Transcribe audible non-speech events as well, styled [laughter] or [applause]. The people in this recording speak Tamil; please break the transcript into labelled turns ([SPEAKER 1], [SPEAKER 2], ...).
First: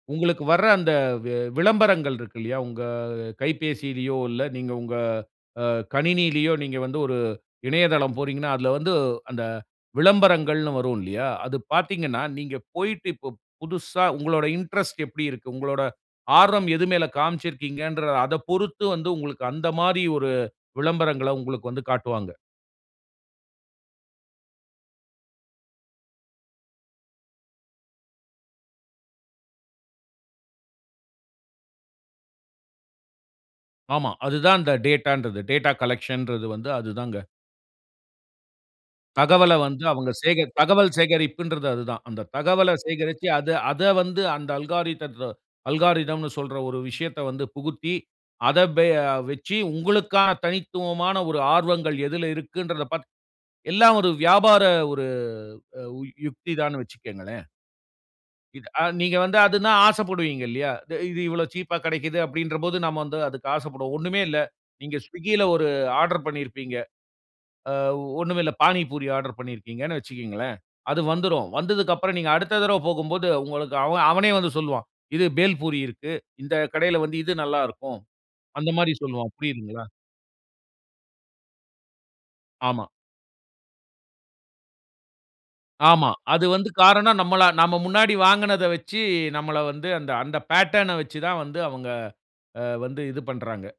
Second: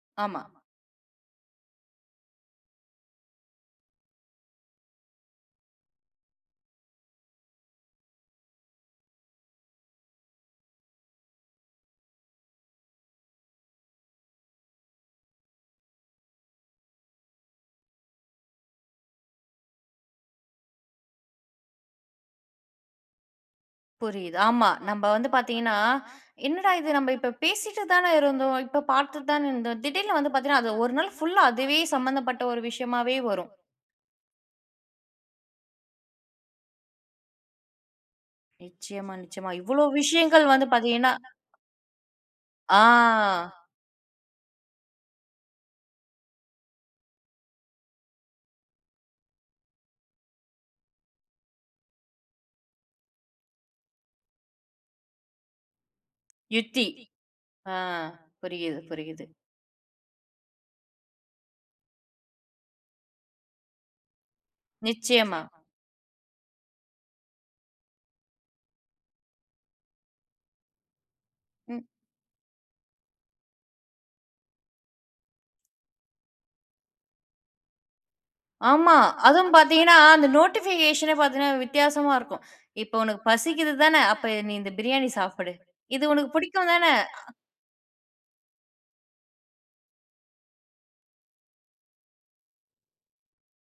[SPEAKER 1] ஆமா.
[SPEAKER 2] உங்களுக்கு வர்ற அந்த வெ விளம்பரங்கள் இருக்கு இல்லயா உங்க கைபேசியிலேயோ இல்ல நீங்க உங்க அ கணினியிலேயோ நீங்க வந்து ஒரு இணையதளம் போகிறீங்கன்னா அதில வந்து அந்த விளம்பரங்கள்ன்னு வரும் இல்லையா. அது பார்த்தீங்கன்னா நீங்க போய்ட்டு இப்ப புதுசா உங்களோட இன்ட்ரெஸ்ட் எப்படி இருக்கு. உங்களோட ஆர்வம் எது மேல் காமிச்சுருக்கீங்கற அதைப் பொறுத்து வந்து உங்களுக்கு அந்த மாதிரி ஒரு விளம்பரங்கள்ல உங்களுக்கு வந்து காட்டுவாங்க.
[SPEAKER 1] புரியுது ஆமா நம்ம வந்து பார்த்தீங்கன்னா, [inhales] என்னடா இது நம்ம இப்ப பேசிட்டு தான இருந்தோம். இப்போ பார்த்துட்டு தானே இருந்தோம். திடீர்ன்னு வந்து பார்த்தீங்கன்னா அது ஒரு நாள் புல்லா அதுவே சம்மந்தப்பட்ட ஒரு விஷயமாவே வரும்.
[SPEAKER 2] ஆமா. அதுதான் இந்த டேட்டா ன்றது, டேட்டா கலெக்ஷன் றது வந்து அது தான்ங்க.
[SPEAKER 1] நிச்சயமா, நிச்சயமா
[SPEAKER 2] தகவல வந்து
[SPEAKER 1] இவ்வளவு
[SPEAKER 2] அவுங்க சேக
[SPEAKER 1] விஷயங்கள் வந்து
[SPEAKER 2] தகவல்
[SPEAKER 1] பார்த்தீங்கன்னா
[SPEAKER 2] சேகரிப்புன்றது அது தான். அந்த தகவல சேகரிச்சு அது
[SPEAKER 1] ஆ.
[SPEAKER 2] அத வந்து அந்த அல்கோரித்ம் அல்காரிதம் ன்னு சொல்ற ஒரு விஷயத்த வந்து புகுத்தி அத பே வச்சு உங்களுக்கான தனித்துவமான ஒரு ஆர்வங்கள் எதில இருக்குன்றத பார்த்து எல்லா ஒரு வியாபார ஒரு யுக்தி தான்னு
[SPEAKER 1] யுத்தி,
[SPEAKER 2] வச்சுக்கங்களேன்.
[SPEAKER 1] ஆ
[SPEAKER 2] இது
[SPEAKER 1] புரியுது,
[SPEAKER 2] நீங்க
[SPEAKER 1] புரியுது.
[SPEAKER 2] வந்து அதுனா ஆசைப்படுவீங்க இல்லையா? இது இவ்வளவு சீப்பா கெடைக்குது அப்படின்ற போது நம்ம வந்து அதுக்கு ஆசைப்படுவோம். ஒன்னுமே இல்ல. நீங்க
[SPEAKER 1] நிச்சயமா.
[SPEAKER 2] swiggyல ஒரு ஆர்டர் பண்ணியிருப்பீங்க. ஆ ஒன்னுமே இல்லை. பானி பூரி ஆர்டர் பண்ணியிருக்கீங்கன்னு வச்சுகங்களேன். அது வந்துரும்.
[SPEAKER 1] ம்.
[SPEAKER 2] வந்ததுக்கு அப்புறம் நீங்க அடுத்த தடவ போகும்போது உங்களுக்கு அவ அவனே வந்து சொல்வான். இது பேல் பூரி இருக்கு. இந்த கடையில் வந்து இது நல்லா இருக்கும். அந்த மாதிரி
[SPEAKER 1] ஆமா
[SPEAKER 2] சொல்வான்.
[SPEAKER 1] அதுவும்
[SPEAKER 2] புரியுதுங்களா?
[SPEAKER 1] பார்த்தீங்கன்னா அந்த நோட்டிபிகேஷன்னே பார்த்தீங்கன்னா வித்தியாசமா இருக்கும். [inhales]
[SPEAKER 2] ஆமா.
[SPEAKER 1] இப்போ உனக்கு பசிக்கிது தான, அப்ப நீ இந்த பிரியாணி சாப்பிடு. இது
[SPEAKER 2] ஆமா.
[SPEAKER 1] உனக்கு
[SPEAKER 2] அது வந்து
[SPEAKER 1] பிடிக்கும் தானே.
[SPEAKER 2] காரணம் நம்ல நாம முன்னாடி வாங்குனத வச்சு நம்மல வந்து அந்த அந்த பேட்டர்ன வச்சு தான் வந்து அவங்க வந்து இது பண்றாங்க.